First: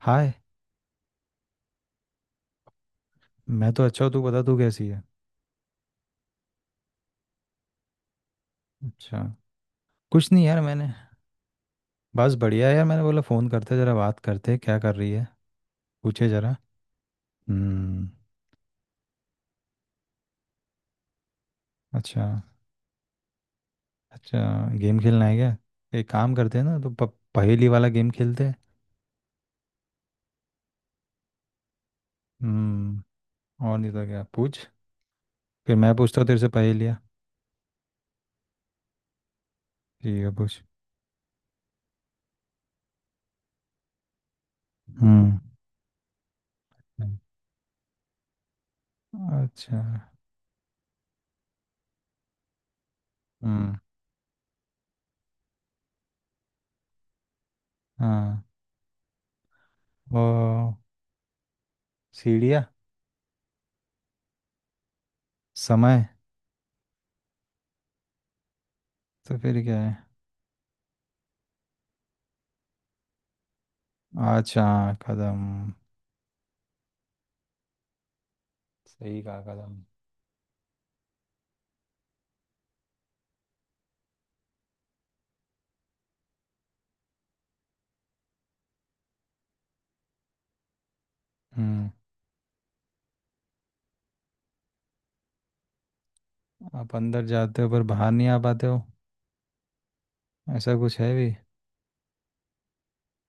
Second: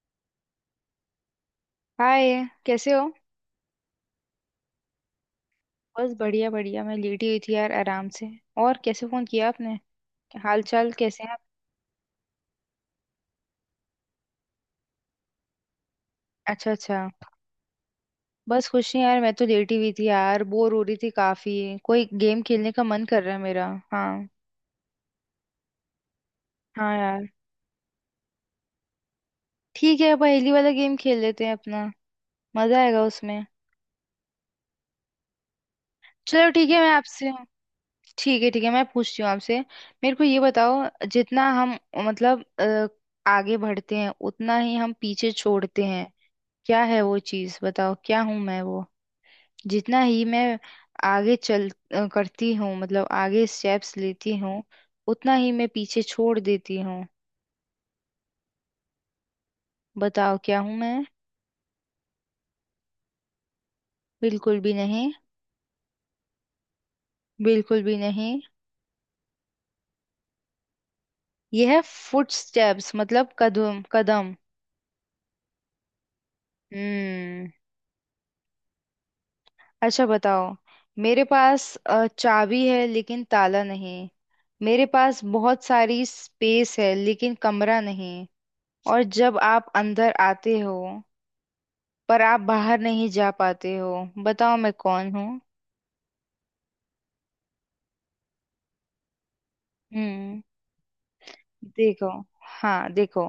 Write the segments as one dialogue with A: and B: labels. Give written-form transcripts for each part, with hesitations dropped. A: हाय।
B: Hi कैसे हो।
A: मैं तो अच्छा हूँ, तू बता तू कैसी है।
B: बस बढ़िया बढ़िया मैं लेटी हुई थी यार आराम से। और कैसे
A: अच्छा,
B: फोन किया आपने।
A: कुछ नहीं यार
B: हाल
A: मैंने।
B: चाल कैसे हैं आप।
A: बस बढ़िया है यार, मैंने बोला फ़ोन करते जरा, बात करते क्या कर रही है, पूछे जरा।
B: अच्छा अच्छा।
A: हम्म।
B: बस खुश नहीं यार मैं तो लेटी हुई थी यार बोर हो रही थी काफी। कोई
A: अच्छा
B: गेम खेलने का मन कर रहा है मेरा। हाँ।
A: अच्छा। गेम खेलना है क्या? एक काम करते हैं ना, तो
B: हाँ यार।
A: पहेली वाला गेम खेलते हैं।
B: ठीक है पहेली वाला गेम खेल लेते हैं अपना। मजा आएगा
A: हम्म।
B: उसमें।
A: और नहीं तो क्या, पूछ। फिर मैं पूछता हूँ तेरे से
B: चलो ठीक है मैं
A: पहेलियाँ।
B: आपसे। ठीक है मैं पूछती हूँ आपसे। मेरे
A: ठीक
B: को
A: है
B: ये
A: पूछ।
B: बताओ। जितना हम मतलब आगे बढ़ते हैं उतना ही हम पीछे
A: हम्म।
B: छोड़ते हैं। क्या है वो चीज बताओ क्या हूं मैं वो।
A: अच्छा।
B: जितना ही मैं आगे चल करती हूँ मतलब आगे
A: हम्म।
B: स्टेप्स लेती हूँ। उतना ही मैं पीछे छोड़ देती हूँ।
A: हाँ।
B: बताओ क्या हूँ
A: वो
B: मैं।
A: सीढ़ियाँ।
B: बिल्कुल भी नहीं।
A: समय।
B: बिल्कुल भी नहीं।
A: तो फिर क्या है?
B: यह है फुट स्टेप्स मतलब कदम कदम।
A: अच्छा। कदम।
B: हम्म।
A: सही कहा, कदम।
B: अच्छा बताओ। मेरे पास चाबी है लेकिन ताला नहीं। मेरे पास बहुत सारी स्पेस है लेकिन कमरा नहीं। और जब आप अंदर आते हो
A: हम्म।
B: पर आप बाहर नहीं जा पाते हो। बताओ मैं कौन हूँ।
A: आप अंदर जाते हो पर बाहर नहीं आ पाते हो?
B: हम्म।
A: ऐसा कुछ है भी?
B: देखो। हाँ देखो।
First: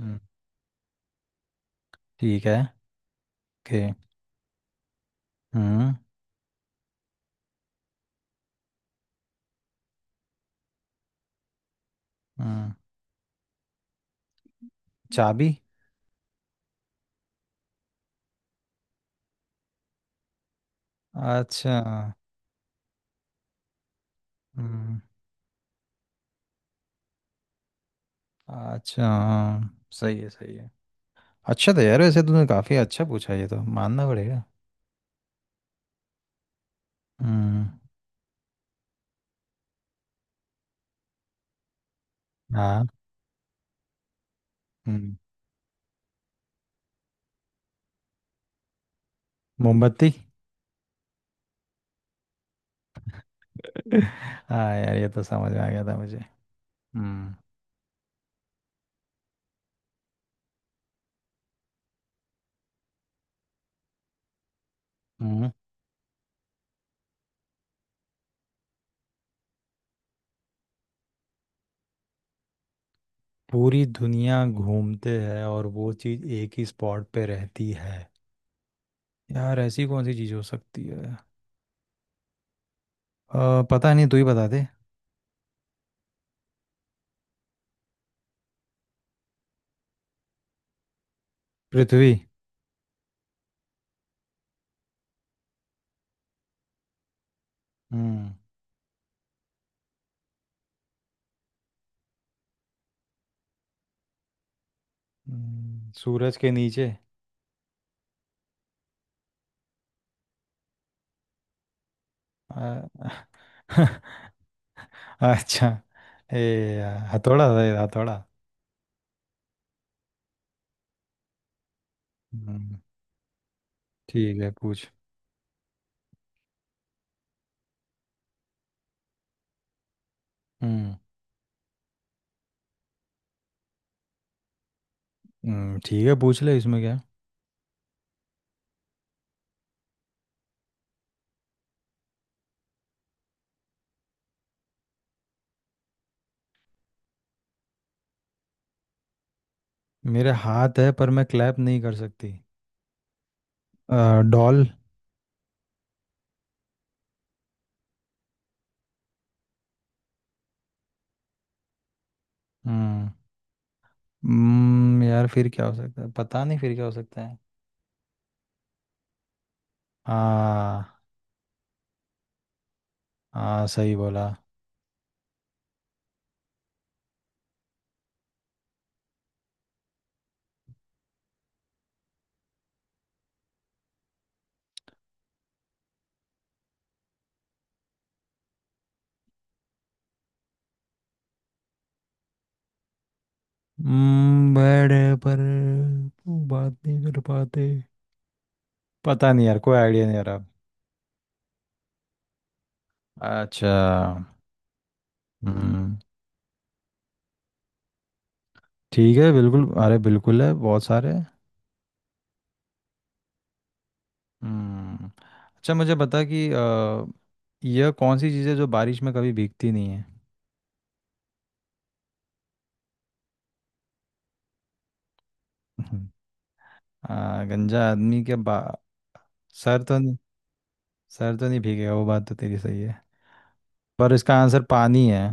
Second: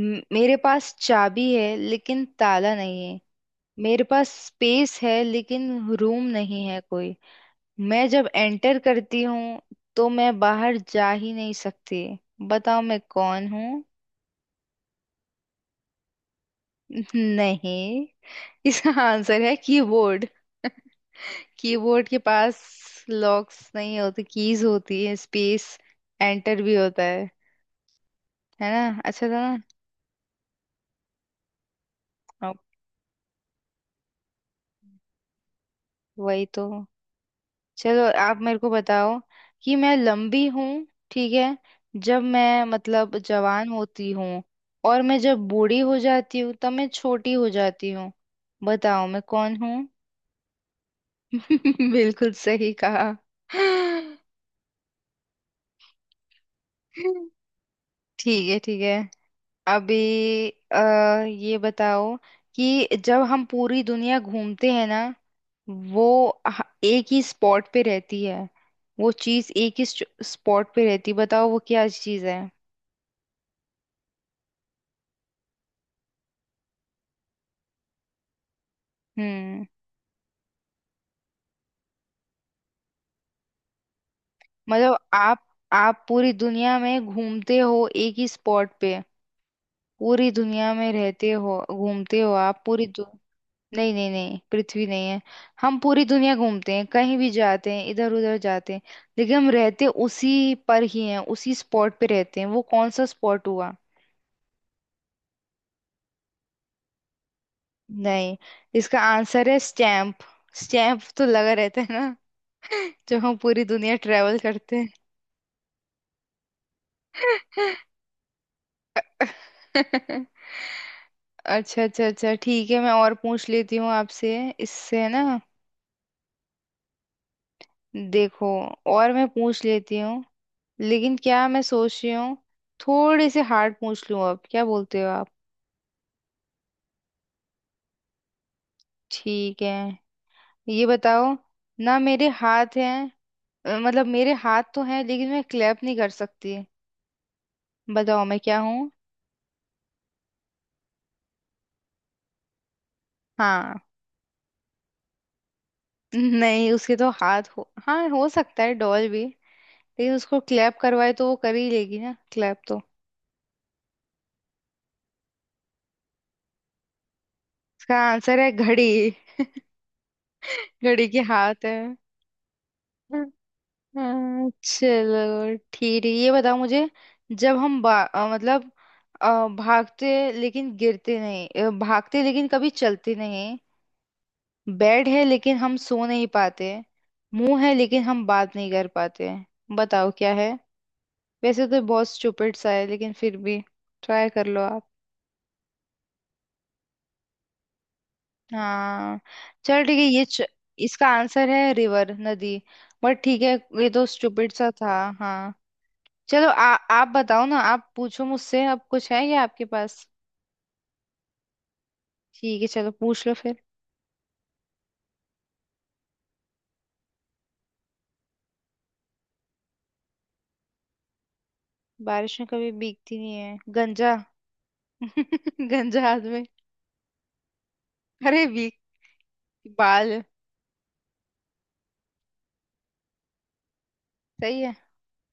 A: हम्म।
B: मेरे पास चाबी है लेकिन
A: ठीक है।
B: ताला नहीं है।
A: ओके।
B: मेरे पास स्पेस है लेकिन
A: हम्म।
B: रूम नहीं है कोई। मैं जब एंटर करती हूँ तो मैं बाहर जा ही नहीं सकती।
A: हम्म।
B: बताओ मैं कौन हूँ।
A: चाबी।
B: नहीं। इसका आंसर है कीबोर्ड।
A: अच्छा।
B: कीबोर्ड के पास लॉक्स नहीं होते कीज
A: हम्म।
B: होती है स्पेस। एंटर भी होता है। है ना
A: अच्छा
B: अच्छा था ना।
A: हाँ, सही है सही है। अच्छा था यार, वैसे तूने
B: अब
A: काफ़ी अच्छा पूछा, ये तो मानना पड़ेगा।
B: वही तो।
A: हम्म।
B: चलो आप मेरे को बताओ कि मैं लंबी हूँ। ठीक है। जब मैं
A: हाँ।
B: मतलब जवान होती हूँ और
A: हम्म।
B: मैं जब बूढ़ी हो जाती हूँ तब मैं छोटी हो जाती हूँ। बताओ मैं कौन हूँ।
A: मोमबत्ती।
B: बिल्कुल सही कहा।
A: हाँ यार, ये तो समझ में आ गया था मुझे। हम्म।
B: ठीक है ठीक है। अभी ये बताओ कि जब हम पूरी दुनिया घूमते हैं ना।
A: हम्म।
B: वो एक ही स्पॉट पे रहती है। वो चीज एक ही स्पॉट पे रहती है बताओ वो क्या चीज है।
A: पूरी दुनिया घूमते हैं और वो चीज़ एक ही स्पॉट पे रहती है? यार
B: हम्म।
A: ऐसी कौन सी चीज़ हो सकती है? पता नहीं, तू ही बता दे।
B: मतलब आप पूरी दुनिया में घूमते हो एक ही स्पॉट पे। पूरी दुनिया में रहते हो
A: पृथ्वी।
B: घूमते हो आप नहीं नहीं नहीं पृथ्वी नहीं है। हम पूरी दुनिया घूमते हैं कहीं भी जाते हैं इधर
A: हम्म।
B: उधर जाते हैं। लेकिन हम रहते उसी पर ही हैं उसी स्पॉट पे रहते हैं वो कौन सा स्पॉट हुआ।
A: सूरज के नीचे।
B: नहीं। इसका आंसर है स्टैम्प। स्टैम्प तो लगा रहता है ना।
A: अ,
B: जब हम पूरी दुनिया ट्रेवल करते हैं।
A: अच्छा। ए। यार, हथौड़ा था ये, हथौड़ा।
B: अच्छा अच्छा अच्छा ठीक
A: हम्म,
B: है मैं और पूछ लेती हूँ आपसे
A: ठीक है पूछ।
B: इससे है ना। देखो और मैं पूछ लेती हूँ।
A: हम्म।
B: लेकिन क्या मैं सोच रही हूँ थोड़े से हार्ड पूछ लूँ अब क्या बोलते हो आप।
A: ठीक है पूछ ले, इसमें क्या है?
B: ठीक है ये बताओ ना मेरे हाथ हैं। मतलब मेरे हाथ तो हैं लेकिन मैं क्लैप नहीं कर सकती। बताओ मैं क्या हूँ।
A: मेरे हाथ है पर मैं क्लैप नहीं कर सकती।
B: हाँ।
A: अ, डॉल।
B: नहीं उसके तो हाथ हो हाँ हो सकता है डॉल भी। लेकिन उसको क्लैप करवाए तो वो कर ही लेगी ना क्लैप तो।
A: हम्म। यार फिर क्या हो सकता है, पता नहीं फिर क्या हो सकता है।
B: इसका आंसर है घड़ी।
A: हाँ।
B: घड़ी के हाथ है।
A: हाँ सही बोला।
B: हाँ, चलो ठीक है ये बताओ मुझे। जब हम मतलब भागते लेकिन गिरते नहीं भागते लेकिन कभी चलते नहीं। बेड है लेकिन हम सो नहीं पाते। मुंह है लेकिन हम बात नहीं कर पाते। बताओ क्या है। वैसे तो बहुत स्टूपिड सा है लेकिन फिर भी ट्राई कर लो आप।
A: बड़े पर वो बात नहीं कर पाते।
B: हाँ
A: पता नहीं यार, कोई
B: चल ठीक है
A: आइडिया नहीं यार अब।
B: इसका आंसर है रिवर नदी। बट ठीक है।
A: अच्छा।
B: ये तो स्टूपिड सा था। हाँ।
A: हम्म।
B: चलो आप बताओ ना आप पूछो मुझसे अब कुछ
A: ठीक
B: है
A: है
B: क्या
A: बिल्कुल,
B: आपके
A: अरे
B: पास।
A: बिल्कुल है बहुत सारे।
B: ठीक है चलो पूछ लो फिर।
A: हम्म। अच्छा मुझे बता कि यह कौन सी चीज़ है जो बारिश में कभी भीगती नहीं है?
B: बारिश में कभी भीगती नहीं है गंजा। गंजा
A: हम्म।
B: हाथ में।
A: गंजा आदमी के
B: अरे
A: बा
B: भीग
A: सर तो नहीं।
B: बाल।
A: सर तो नहीं भीगेगा, वो बात तो तेरी सही है, पर इसका
B: सही
A: आंसर
B: है।
A: पानी है।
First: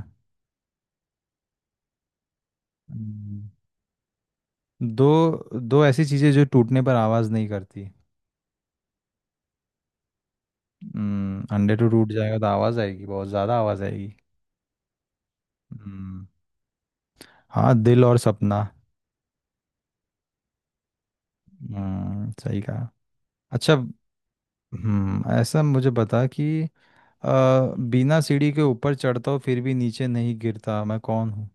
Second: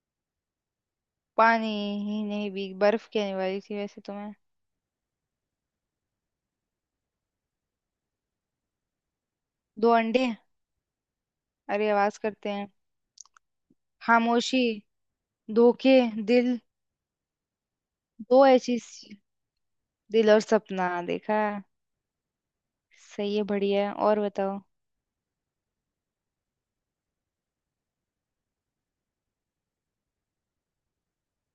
B: पानी। ही नहीं भीग बर्फ कहने
A: हम्म,
B: वाली थी वैसे तो मैं।
A: दो। दो ऐसी चीज़ें जो टूटने पर आवाज़ नहीं करती।
B: दो अंडे।
A: हम्म, अंडे तो
B: अरे
A: टूट
B: आवाज
A: जाएगा तो
B: करते हैं।
A: आवाज़ आएगी, बहुत ज़्यादा आवाज़ आएगी।
B: खामोशी। धोखे।
A: हम्म।
B: दिल।
A: हाँ, दिल और
B: दो
A: सपना।
B: ऐसी सी- दिल और सपना देखा।
A: हम्म, सही कहा।
B: सही है
A: अच्छा।
B: बढ़िया है और बताओ।
A: हम्म, ऐसा मुझे बता कि बिना सीढ़ी के ऊपर चढ़ता हूँ फिर भी नीचे नहीं गिरता, मैं कौन हूँ?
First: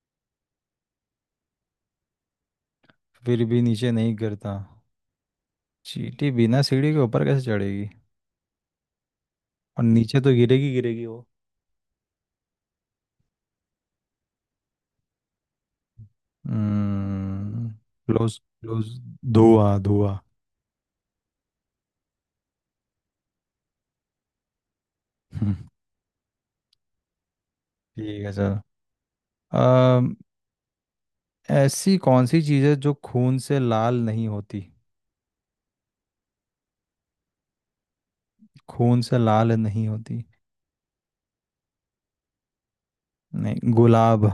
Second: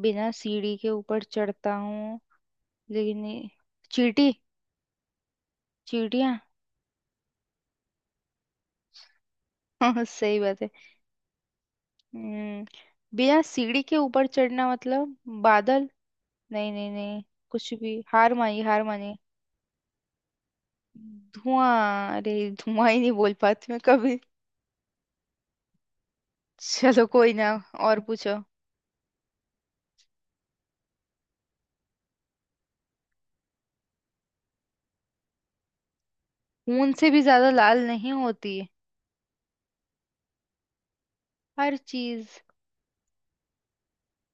B: बिना सीढ़ी के ऊपर चढ़ता हूँ। लेकिन
A: फिर
B: ये-
A: भी नीचे नहीं
B: चींटी।
A: गिरता। चींटी
B: चींटियां।
A: बिना सीढ़ी के ऊपर कैसे चढ़ेगी? और
B: हाँ
A: नीचे तो
B: सही बात है।
A: गिरेगी गिरेगी वो।
B: हम्म। बिना सीढ़ी के ऊपर चढ़ना मतलब बादल। नहीं नहीं नहीं।
A: हम्म।
B: कुछ भी हार
A: क्लोज
B: मानी हार
A: क्लोज।
B: मानी।
A: धुआं धुआं।
B: धुआं अरे। धुआं ही नहीं बोल पाती मैं कभी।
A: हम्म,
B: चलो कोई ना। और
A: ठीक है
B: पूछो।
A: सर। अम, ऐसी कौन सी चीज़ है जो खून से लाल नहीं होती?
B: खून से भी ज्यादा लाल नहीं होती।
A: खून से लाल नहीं होती।
B: हर चीज।
A: नहीं, गुलाब।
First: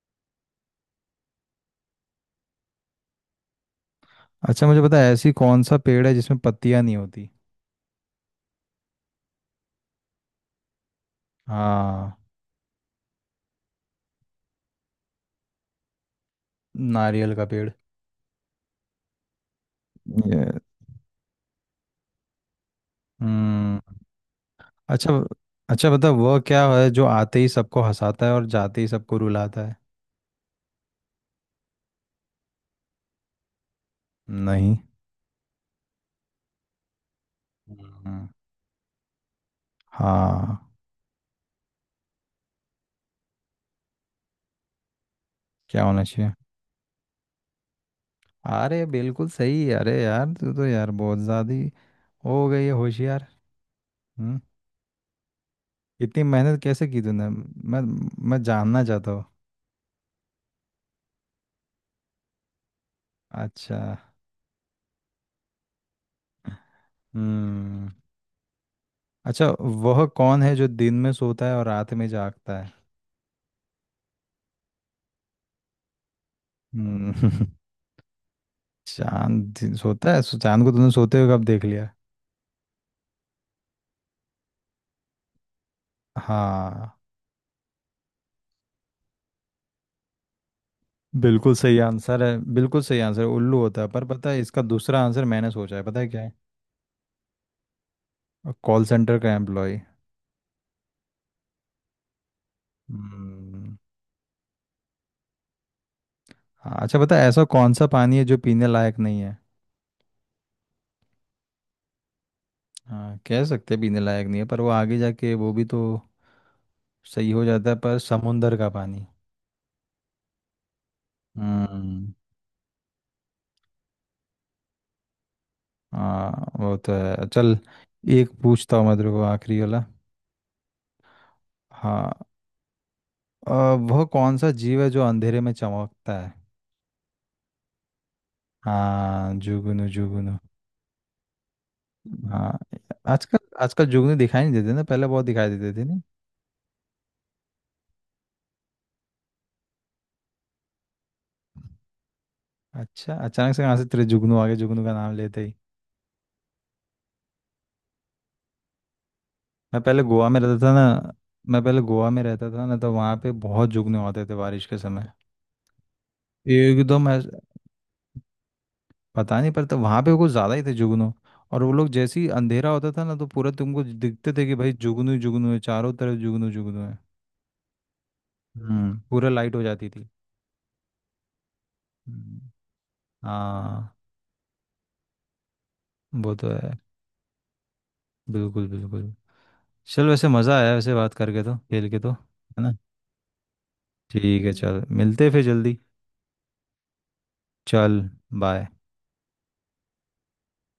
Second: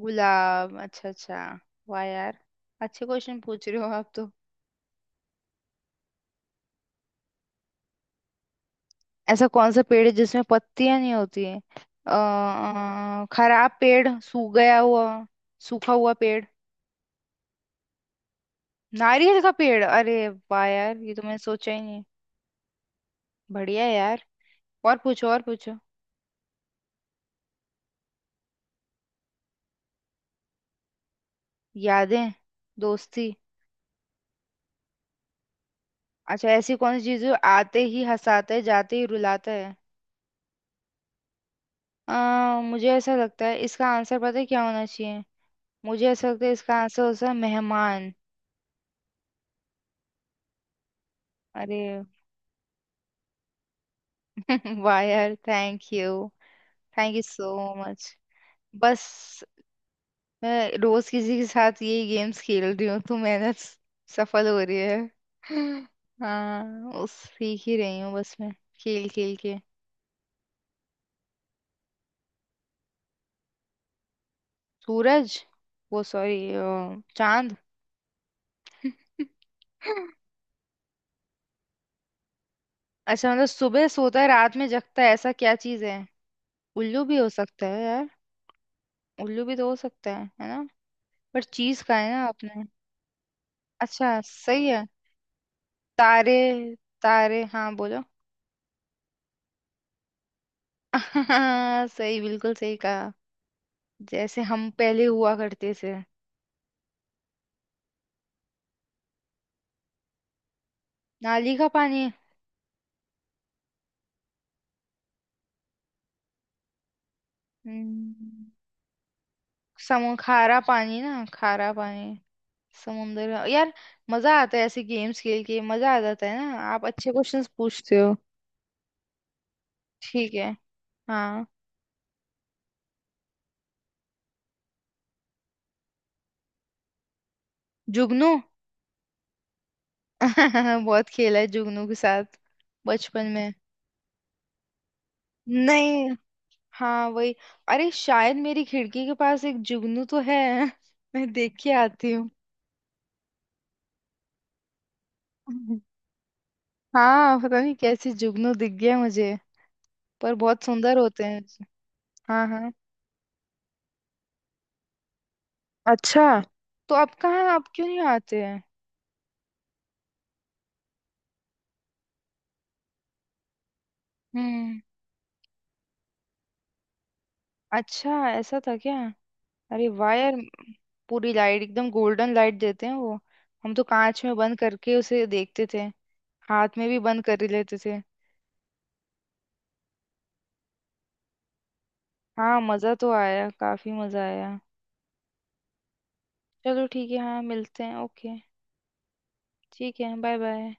B: गुलाब अच्छा अच्छा। वाह यार अच्छे क्वेश्चन पूछ रहे हो आप तो।
A: अच्छा, मुझे पता है, ऐसी कौन सा पेड़ है जिसमें पत्तियां नहीं होती?
B: ऐसा कौन सा पेड़ है जिसमें पत्तियां नहीं होती है।
A: हाँ।
B: खराब पेड़ सूख गया हुआ। सूखा हुआ पेड़।
A: नारियल का पेड़।
B: नारियल का पेड़ अरे
A: ये।
B: वाह यार ये तो मैंने सोचा ही नहीं। बढ़िया
A: हम्म।
B: है यार। और
A: अच्छा।
B: पूछो और पूछो।
A: अच्छा बता वह क्या है जो आते ही सबको हंसाता है और जाते ही सबको रुलाता है?
B: यादें। दोस्ती।
A: नहीं।
B: अच्छा ऐसी कौन सी चीज है जो आते ही
A: हम्म,
B: हंसाता है जाते ही रुलाता है।
A: हाँ।
B: मुझे ऐसा लगता है इसका आंसर पता है क्या होना चाहिए।
A: क्या होना
B: मुझे ऐसा
A: चाहिए?
B: लगता है इसका आंसर हो सकता है मेहमान।
A: अरे बिल्कुल सही, अरे यार तू तो यार बहुत ज्यादा ही
B: अरे
A: हो गई है होशियार। हम्म।
B: वाह यार थैंक यू।
A: इतनी मेहनत कैसे की
B: थैंक यू
A: तूने?
B: सो
A: मैं।
B: मच।
A: मैं जानना
B: बस
A: चाहता हूँ।
B: मैं रोज किसी के साथ यही गेम्स खेल रही हूँ तो
A: अच्छा।
B: सफल हो रही है। हाँ उस सीख ही
A: हम्म।
B: रही हूँ बस मैं खेल खेल
A: अच्छा,
B: के।
A: वह कौन है जो दिन में सोता है और रात में जागता है?
B: सूरज वो सॉरी
A: हम्म,
B: चांद।
A: चांद दिन सोता है, सो चांद को तुमने सोते हुए कब देख लिया?
B: अच्छा मतलब सुबह सोता है रात में जगता है ऐसा क्या चीज है।
A: हाँ।
B: उल्लू भी हो सकता है यार। उल्लू भी तो हो सकता है ना। पर
A: बिल्कुल सही
B: चीज का है
A: आंसर
B: ना
A: है,
B: आपने।
A: बिल्कुल सही आंसर है, उल्लू होता है, पर
B: अच्छा
A: पता है इसका
B: सही है।
A: दूसरा आंसर मैंने सोचा है, पता है क्या है?
B: तारे। तारे हाँ बोलो।
A: कॉल सेंटर का एम्प्लॉय।
B: सही बिल्कुल सही कहा।
A: हम्म।
B: जैसे हम पहले हुआ करते थे।
A: हाँ, अच्छा पता है, ऐसा कौन सा पानी है जो पीने लायक नहीं है?
B: नाली का पानी।
A: हाँ, कह सकते हैं पीने लायक नहीं है, पर वो आगे जाके वो भी तो सही हो जाता है, पर
B: हम्म,
A: समुंदर का पानी।
B: समु खारा पानी ना खारा पानी।
A: हम्म।
B: यार मजा आता है ऐसे गेम्स खेल के मजा आ जाता है
A: हाँ।
B: ना
A: वो
B: आप
A: तो
B: अच्छे
A: है,
B: क्वेश्चंस
A: चल।
B: पूछते हो।
A: एक पूछता हूँ मैं तेरे को आखिरी वाला।
B: ठीक है। हाँ।
A: हाँ। अ, वह कौन सा जीव है जो अंधेरे में चमकता है?
B: जुगनू।
A: हाँ, जुगनू जुगनू।
B: बहुत खेला है जुगनू के साथ
A: हाँ।
B: बचपन
A: आजकल।
B: में।
A: आजकल जुगनू दिखाई नहीं देते ना, पहले बहुत दिखाई देते थे नहीं।
B: नहीं। हाँ वही। अरे शायद मेरी खिड़की के पास एक जुगनू तो है। मैं देख के आती हूँ।
A: अच्छा, अचानक से कहाँ से तेरे जुगनू आ गए, जुगनू का नाम लेते ही।
B: हाँ पता नहीं कैसे जुगनू दिख गया मुझे।
A: मैं पहले गोवा
B: पर
A: में
B: बहुत
A: रहता था
B: सुंदर
A: ना।
B: होते हैं।
A: मैं पहले गोवा में
B: हाँ
A: रहता था
B: हाँ।
A: ना, तो वहाँ पे बहुत जुगनू होते थे बारिश के समय।
B: अच्छा। तो
A: एकदम
B: आप क्यों नहीं आते हैं।
A: पता नहीं पड़ता, वहाँ पे कुछ ज़्यादा ही थे जुगनू। और वो लोग जैसे ही अंधेरा होता था ना, तो पूरा तुमको दिखते थे कि भाई
B: हम्म।
A: जुगनू ही जुगनू है, चारों तरफ जुगनू जुगनू है।
B: अच्छा ऐसा था क्या।
A: हम्म, पूरा लाइट हो जाती
B: अरे
A: थी।
B: वाह यार पूरी लाइट एकदम गोल्डन
A: हम्म।
B: लाइट देते हैं वो। हम तो
A: हाँ।
B: कांच में बंद करके उसे देखते थे।
A: वो तो है।
B: हाथ में भी बंद कर ही लेते थे।
A: बिल्कुल बिल्कुल। चल वैसे मज़ा आया, वैसे बात करके तो, खेल के तो
B: हाँ
A: है ना।
B: मज़ा तो आया काफ़ी मज़ा
A: ठीक है
B: आया।
A: चल, मिलते हैं फिर जल्दी।
B: चलो ठीक है हाँ मिलते
A: चल।
B: हैं ओके।
A: बाय।
B: ठीक है बाय बाय।